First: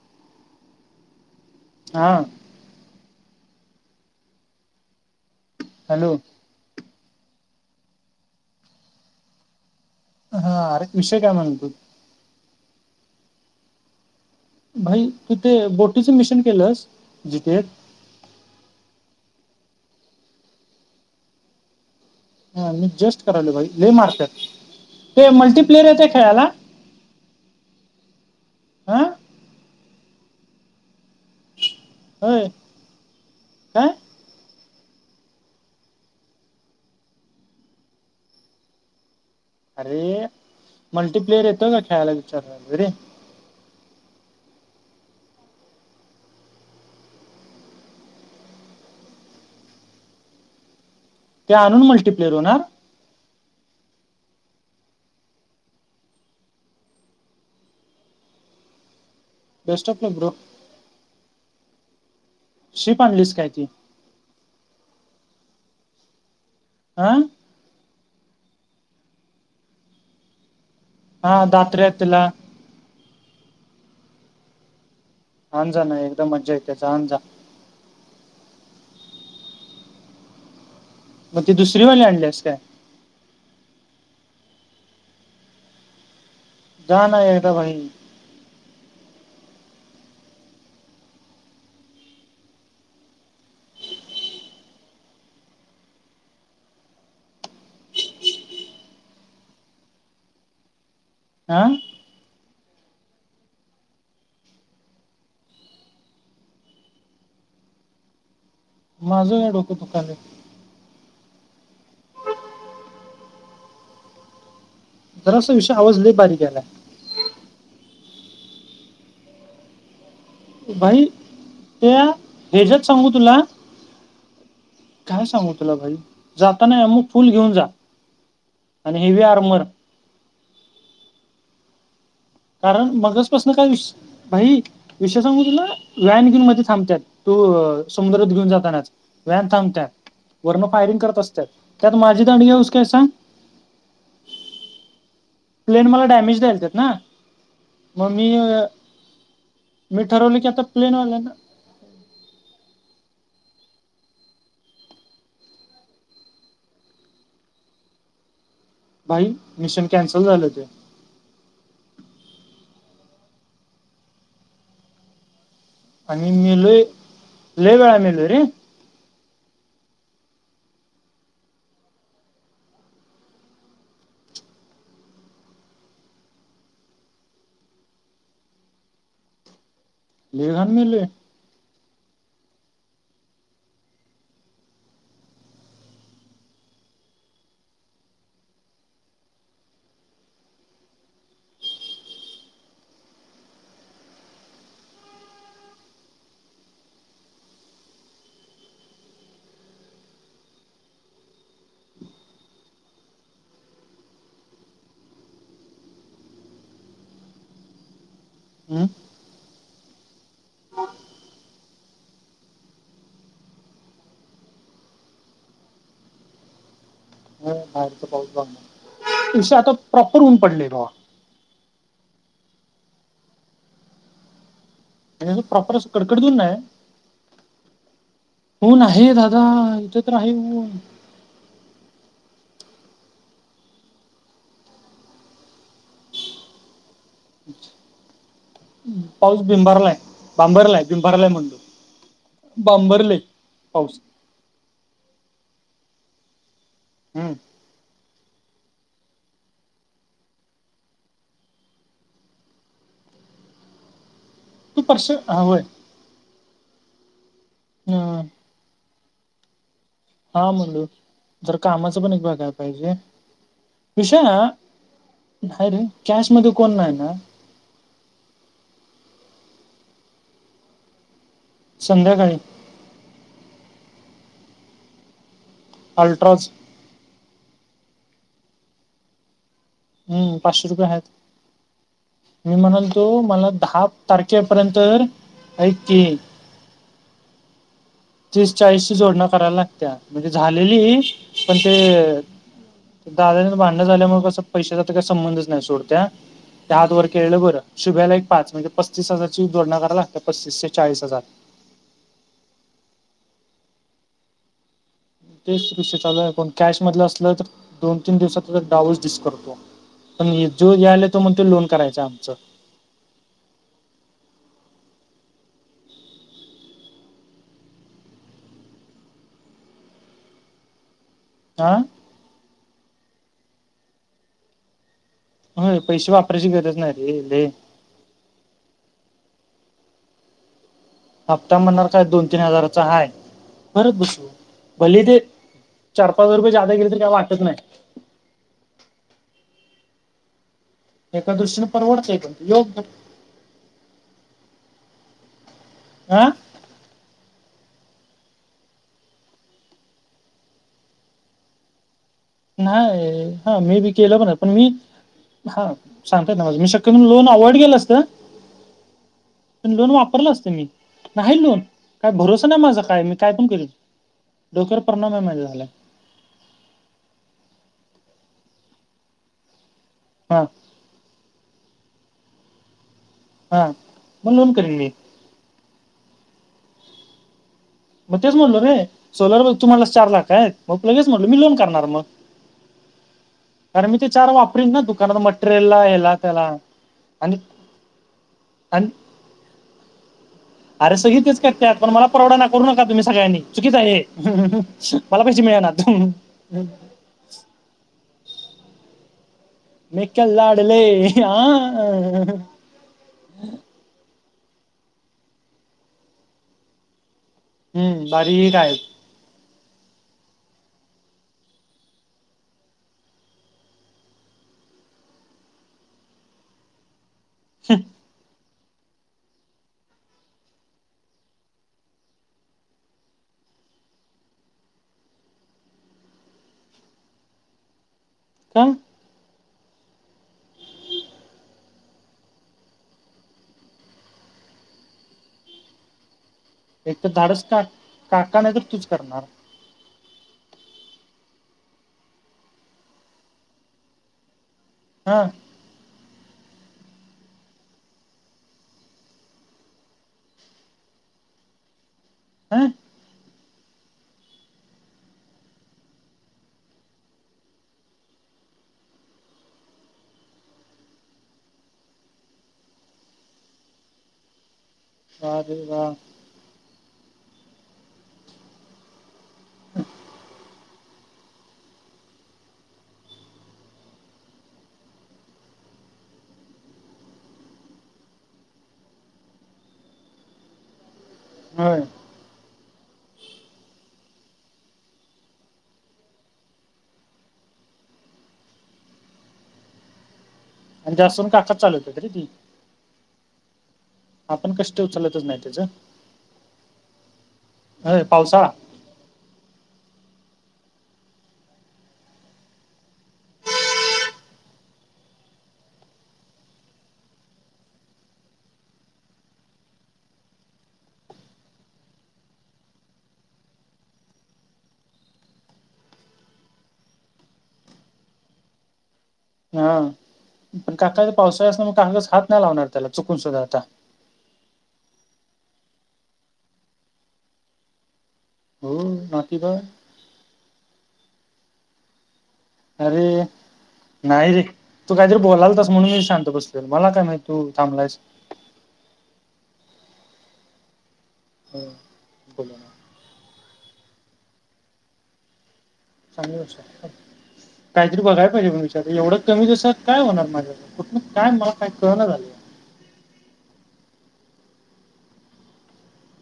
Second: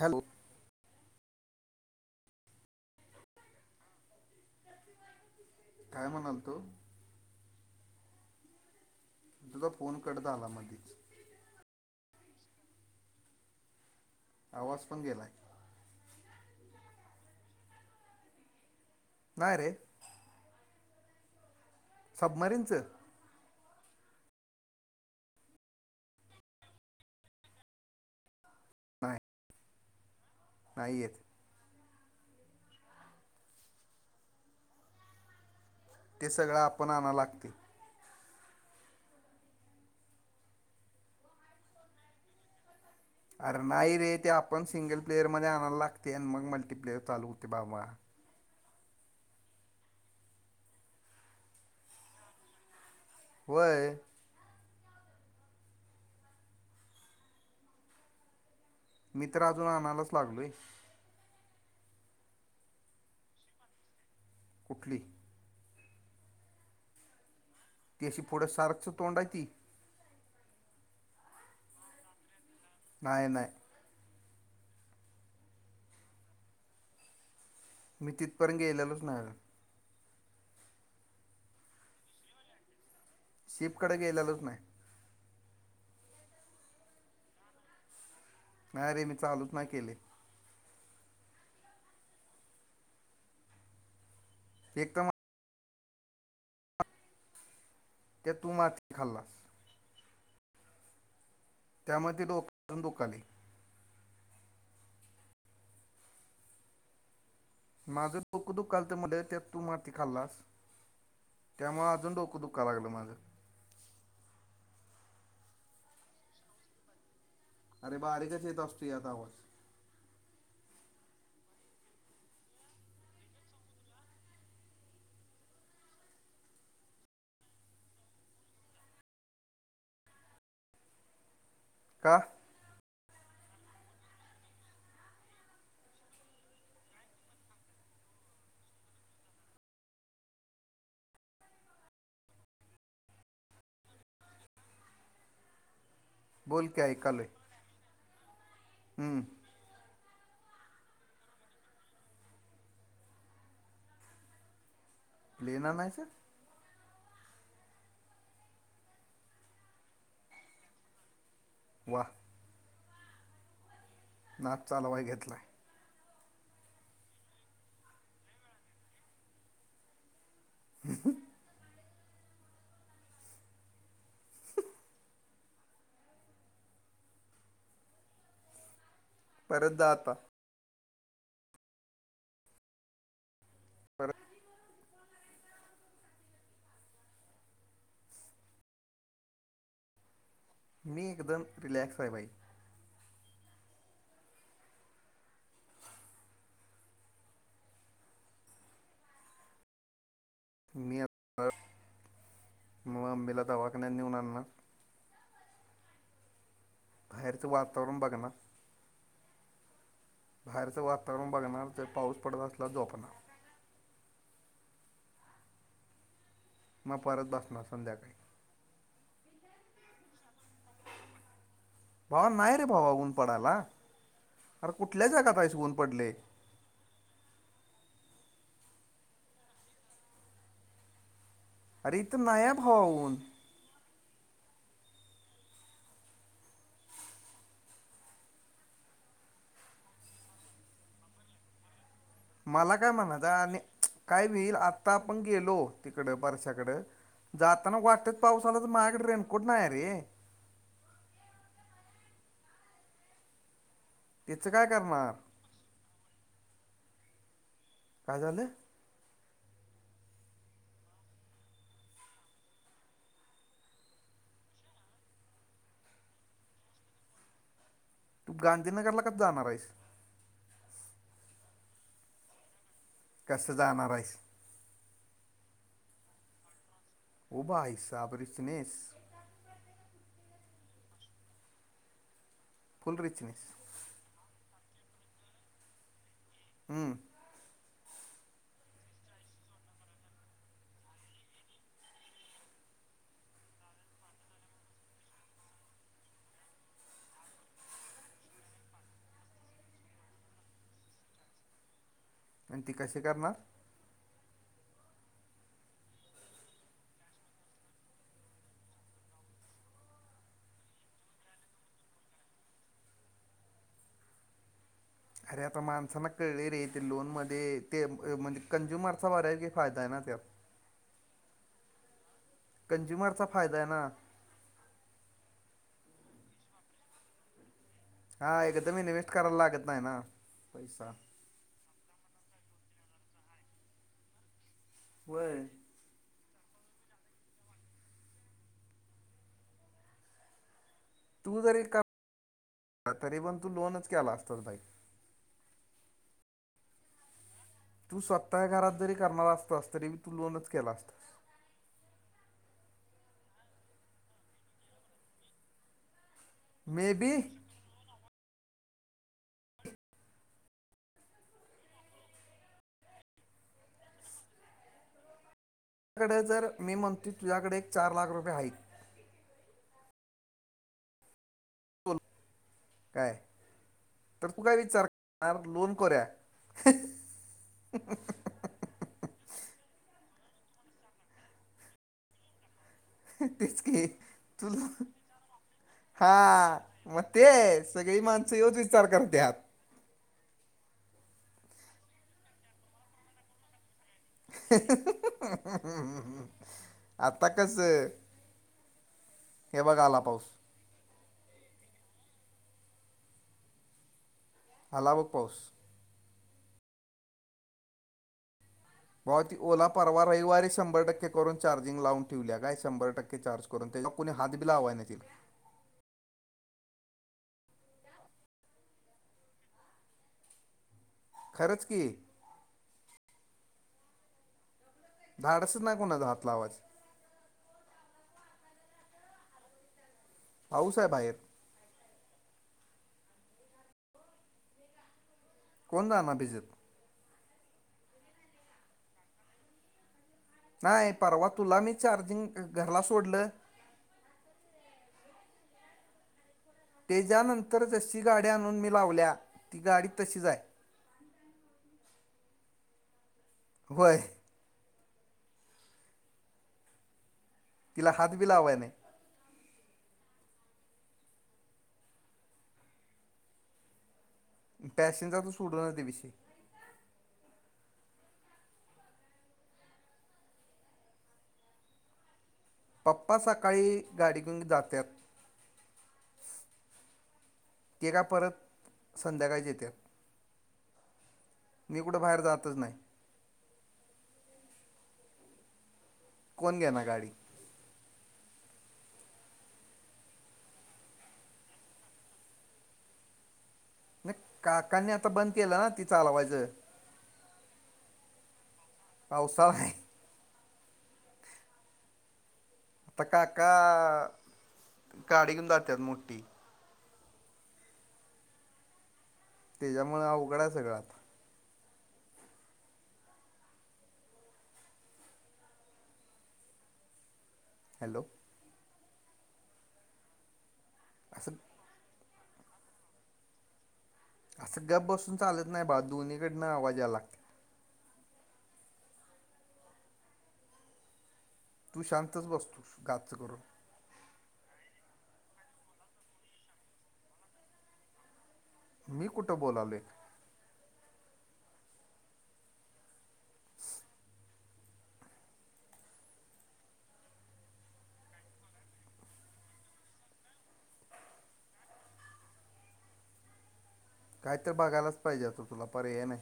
Hello हां काय hello म्हणाल तो तुझा फोन कट झाला हा मधीच. [unintelligible] आवाज पण भाई गेलाय तिथे बोटीचं मिशन केलस जिथे नाय रे हा सबमरीनचं मी जस्ट करायलो भाई लय मारत्यात ते मल्टीप्लेयर येतय खेळायला. हा नाय. नाही येत. होय काय. ते सगळ आपण आणाय लागतय अरे मल्टीप्लेयर येतो का खेळायला विचारत होतो रे. अर नाही रे ते आपण सिंगल प्लेयरमध्ये आणायला लागते आणि मग मल्टीप्लेयर चालू होते बाबा. ते आणून मल्टीप्लेअर होणार? व्हय. मी तर अजून बेस्ट ऑफ आणायलाच लक ब्रो लागलोय. शीप आणलीस काय ती? कुठली? आं ती अशी पुढ सारखच तोंड हाय ती? हा दात्र्या आहेत तिला. नाय नाय. आन जा ना एकदम मजा येते आन जा. मी तिथपर्यंत गेलेलोच नाही अजून. मग ती दुसरी वाली आणलियेस काय? शीप कडे गेलेलोच नाही. जाण एकदा भाई. नाही रे मी चालूच नाही केली. एकदम ते तू मा [unintelligible] खाल्लास अं त्यामध्ये डोक पण दुखायलय. माझ डोक दुःखालत म्हणल माझं त्यात काय तू डोकं माती दुखायलंय खाल्लास. त्यामुळे अजून डोक दुखायला लागल माझ. जरा विषू आवाज लय बारीक यायला लागला. अरे बारीकच येत असतोय आता आवाज. भाई त्या हेच्यात सांगू तुला. काय सांगू तुला भाई जाताना मग अमुक फुल घेऊन जा. आणि हेवी आर्मर का? कारण मगाच पासन काय विषय भाई विषय सांगू तुला [unintelligible] घेऊन मध्ये थांबतात तू समुद्रात घेऊन जाताना. व्हॅन थांबत्यात वरन फायरिंग करत असतात त्यात माझी दांडगी हाऊस काय सांग. प्लेन मला डॅमेज बोल द्यायचेत की ना ऐकालोय मग मी हम्म मी ठरवले की आता प्लेनवाले ना लेन आणायचे. भाई मिशन कॅन्सल झालं ते. वा. नाच चालवाय घेतलाय. आणि लय लय वेळा मेलोय रे. [inaudible] परत जा आता. मिळणार [unintelligible] परत मी एकदम रिलॅक्सय भाई. मी आत्ता मम्मीला दवाखान्यात नेऊन आणणार. बाहेरच वातावरण बघणार. हम्म. बाहेरचं वातावरण बघणार. जर पाऊस पडत असला तर झोपणार. मग परत बसणार बाहेरचा संध्याकाळी पाऊस बघणार. विषय प्रॉपर ऊन पडलय भावा. भावा नाही रे भावा ऊन पडायला. अरे कुठल्या म्हणजे जगात असं आहेस ऊन प्रॉपर असं पडलेय? कडकडत ऊन नाही ऊन आहे दादा. इथे तर आहे ऊन. अरे इथे नाहीये भावा ऊन? पाऊस भिंबारलाय. बांबरलाय भिंबारलाय म्हणलो. मला काय म्हणायच आणि पाऊस काय होईल आता आपण गेलो तिकडं बरशाकड हम्म जात मला वाटेत पाऊस आला तर मायाकड रेनकोट नाये रे? त्याच काय तू परश करणार? हा होय काय हं, झाल? हा म्हणलो. जरा कामाच पण एक बघाया पाहिजे? विशा हा. काय रे कॅश मध्ये कोण नाय ना? तू गांधीनगरला कधी जाणारेस? संध्याकाळी. कसं जाणार आहेस? अल्ट्राज ओ भाईसाब रिचनेस. हम्म पाचशे रुपये आहेत. मी म्हणाल फुल तो रिचनेस मला दहा तारखेपर्यंत तर ऐक की ह्म्म. तीस चाळीस ची जोडन्या करायला लागतीया म्हणजे झालेली पण ते दादाच भांडण झाल्यामुळे कसं पैशाचा तर काही संबंधच नाही सोडत त्या. त्या हात वर केळलं बरं.. शुभ्याला एक पाच म्हणजे पस्तीस हजारची जोडन्या कराला लागत्यात. म्हणजे पस्तीस ते चाळीस हजार. अन ती कशी करणार? तेच विषय चालला पण कॅश मधलं असलं तर.. दोन तीन दिवसातचा [unintelligible] दिस करतो. पण जो आल तो म्हणतो लोन करायच आमच. अरे आता माणसांना कळले रे ते लोनमध्ये ते म्हणजे कंझ्युमरचा बऱ्या पैकी फायदाये ना त्यात? आ.. कंझ्युमरचा फायदाय ना? होय पैसे वापरायची गरज नाहीरे ले? हा एकदम इन्वे्स्ट करायला लागत नाही ना? पैसा. हप्ता म्हणणार काय दोन तीन हजाराचा हाय. भरत बसू. भले ते होय चार पाच हजार रुपये ज्यादा गेले तरी काय वाटत नाय? एका तू जरी दृष्टीने का परवडतय पण योग्य तरी पण तू लोनच केला असतास भाई? आ.. तू स्वतः घरात जरी करणार असतास तरी मी तू लोनच केला असता. नाही हा मी बी केल बर पण मी हा सांगता येत नाही माझ मी मे शक्यतो बी लोन अवॉइड केल असत. लोन वापरल असत मी नाही लोन काय भरोसा नाही माझा काय मी काय पण करील. [inaudible] डोक्यावर परिणाम आहे माझ्या झाला. तुझ्याकडे जर मी म्हणतो तुझ्याकडे एक चार लाख रुपये आहेत. हां बोल काय हा तर मग तू लोन काय करीन विचार मी आर लोन करूया. मग तेच म्हणलो रे. सोलर तुम्हाला चार लाख आहेत. मग लगेच म्हणलो मी लोन करणार मग. [inaudible] तेच की कारण मी ते चार तुला वापरीन ना दुकानात मटेरियलला ह्याला त्याला हा मग आणि तेच सगळी माणस ह्योच विचार करतात. अर सगळी तेच करत्यात पण मला परवडना करू नका तुम्ही सगळ्यांनी चुकीच आहे हे. ह मला पैसे मिळणात. आता कसं हे बघ आला पाऊस मेिकल लाडलय हं आला बघ पाऊस. हम्म बारीक आहे. भावा ती ओला परवा रविवारी शंभर टक्के करून चार्जिंग लावून ठेवल्या काय शंभर टक्के चार्ज. करून त्याच्या कोणी हात बी लावाय नाही त्यांनी. [inaudible] खरच की. धाडसच नाय कुणाच हात लावायच. का? पाऊस आहे बाहेर. कोण जाणार त्या जात. एक तर धाडस का काका नाही तर तूच करणार. नाही परवा तुला मी चार्जिंग घरला सोडलं. हां त्याच्यानंतर जशी गाडी आणून मी लावल्या ती गाडी तशीच आहे. हां होय तिला हात बी लावाय नाही. पॅशनचा अरे सोडूनच दे वा विषय [inaudible] पप्पा सकाळी गाडी घेऊून जातात. ते काय परत संध्याकाळीच येतात. [inaudible] मी कुठं बाहेर जातच नाही. कोण घेणार गाडी. आणि जास्तूंन कातं चालवते तरी ती नाहीं आपण कष्ट काकांनी आंता उचलतच बंद नाही केलं त्याचं नां तिअ चालवायचं अं पावसा पावसांळा आहे आंता काका गांडी घेऊन जातांत मोठी त्यांच्यामुळे हे उवघडचं आहे सगळं आंता हॅलो हं पणं काका पावसाळ्यांत असं मंग काकांचं हात नाहीं लावणारं त्यांला चुकून सुद्धां आंता असं गप बसूंन चालतं नाहीं बां दोन्हीकडनं आवांज यां लागते हो बाकी बघं तूं शांतच बसं अरे नाहीं रे तूं कांहीतरी बोलांल तसं म्हणूंन मी शांत बसले मलां कायं माहिती नाहीं तूं थांबलायस मी कुठं बोलावलंय हं बोलं नां [unintelligible] चांग कांहीतरी बघायंला पाहिजे मं विचार एवढं कमी तसांत कायं होणारं माझ्या कां कायं मलां कायं कळणां झालं कांहीतरी बघायलाचं पाहिजे तो तुंला पर्याय नाही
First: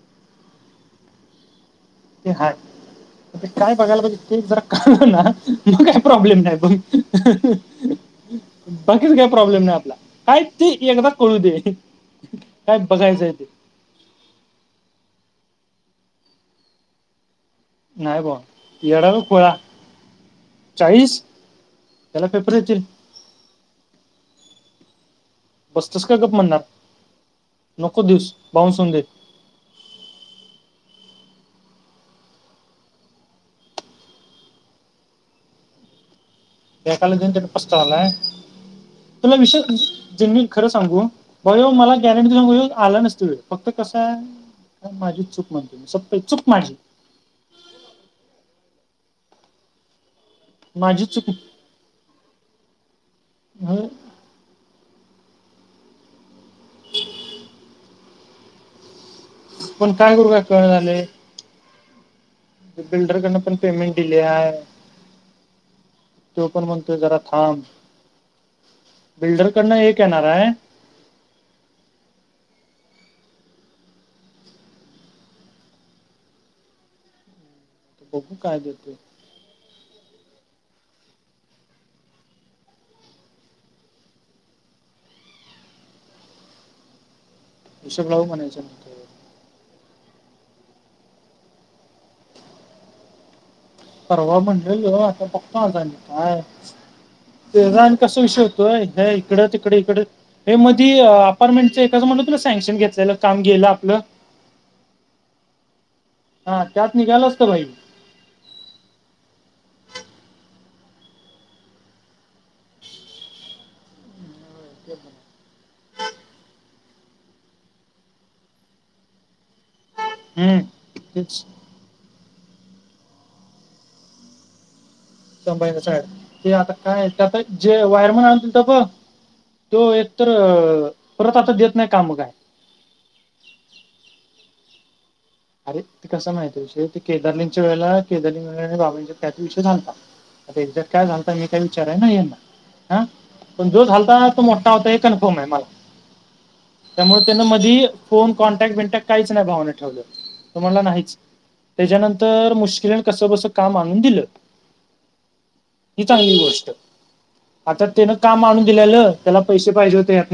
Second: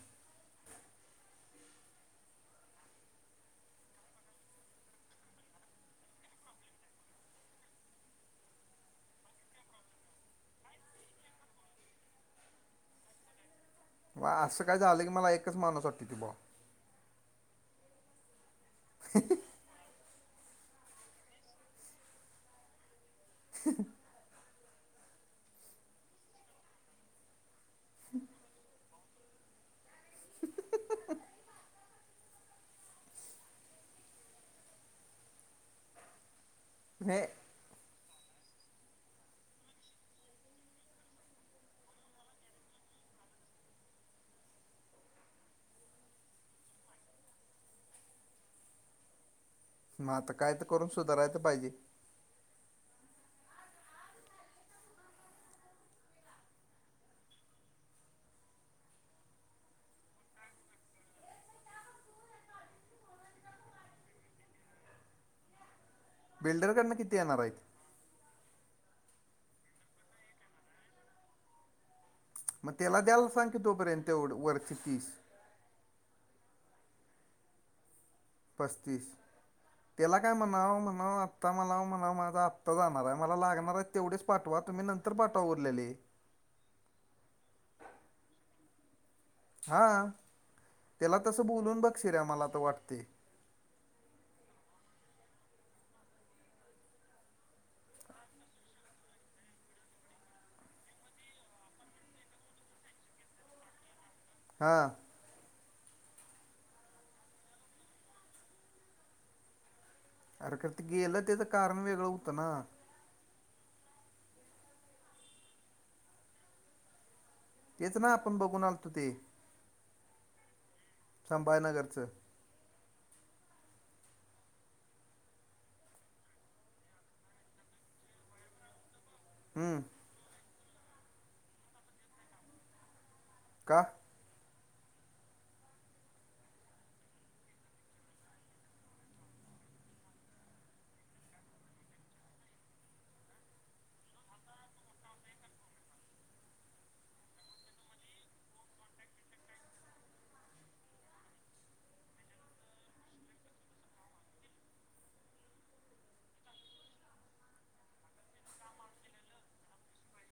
ते हात कायं बघायलां पाहिजे ते जरां कळलं नां मंग कांहीं प्रॉब्लेम नाहीं बघं बाकीच कांहीं प्रॉब्लेम नाहीं आपलां कायं ते एकदाचं कळूं दे कायं बघायचंय ते वां असं कायं झालं की मलां एकचं माणूंस आठवते बा नाहीं भावा येडां कां खुंळा चाळीस त्यांला पेपर येतील हं बसतोस कायं गंप म्हणणांर नको दिवसं बाऊनसूंन दे हं हं एकांला हे दोन पस्तांवा आलांय तुम्हीं विसरलं कसं सांगू होयं ओ मलां गॅरंटी संग आंला नसतं व फक्तं कसं आहे माझी चूंक मांफ केली संपत चूंक मांफ केली मंग आंता कायं तरं करूंन माझी चूक सुधारायचं पाहिजे हं हम्मं पणं कायं करूं कायं कळंना झाले आहे बिल्डरकडून पणं पेमेंट दिली आहे तो पणं बिल्डरकडनं म्हणतो किती जरां येणार आहेत थांब बिल्डरकडनं एक येणारं आहे मंग त्यांला द्यायला सांग की तोपर्यंत तेवढं वरचे पीस तो बघू काय देतो पस्तीस त्यांला कायं म्हणां म्हणां आंत्ता मलां म्हणां माझां आंत्ता हप्ता जाणारं आहे मलां लागणारं आहे तेवढेच पाठवा तुम्हीं नंतर नंतर पाठवा उरलेली हिशोब लांव म्हणायचं हां त्यांला तसं बोलूंन बघं शिऱ्या मलां तरं वाटते परवा म्हणलेलो आता बघतो आज आणि. काय? तेज आणि कस विषय होतो हे इकड तिकड इकड हे मधी अपार्टमेंटचं एकाचं म्हटलं तु सँक्शन घेतलेलं काम गेलं आपलं. हां. हा त्यात निघाल असत भाई. अरे खर ते गेलं तेज कारण वेगळं होतं ना? [unintelligible] तेच ना आपण बघून आलतो ते हम्म तेच संभाजी नगरचं - - संभाजी साईड च ते आता काय ते आता जे वायरमन आणून दीलता बघ हम्म त्यो तर परत आता देत नाही काम काय - - का? अरे ते कस माहती आहे विषय ते केदारलिंगच्या वेळेला केदार लिंगवेळी बाबांंच्यात काय तर विषय झालता. आता एक्झॅक्ट काय झालता हे काय विचारय नाही ह्यांना. हा पण जो झालता तो मोठा होता हे कन्फर्म आहे मला त्यामुळ ते ने मधी फोन कॉन्टॅक्ट बीनटॅक्ट काहीच नाही भावना ठेवल्या. तो म्हणाला नाहीच तेज्यानंतर मुश्किलीन कसं बसं काम आणून दिलं. ही चांगली गोष्ट. आता तेन काम आणून दिल्यालं त्याला पैशे पाहिजे होते ह्यातनं.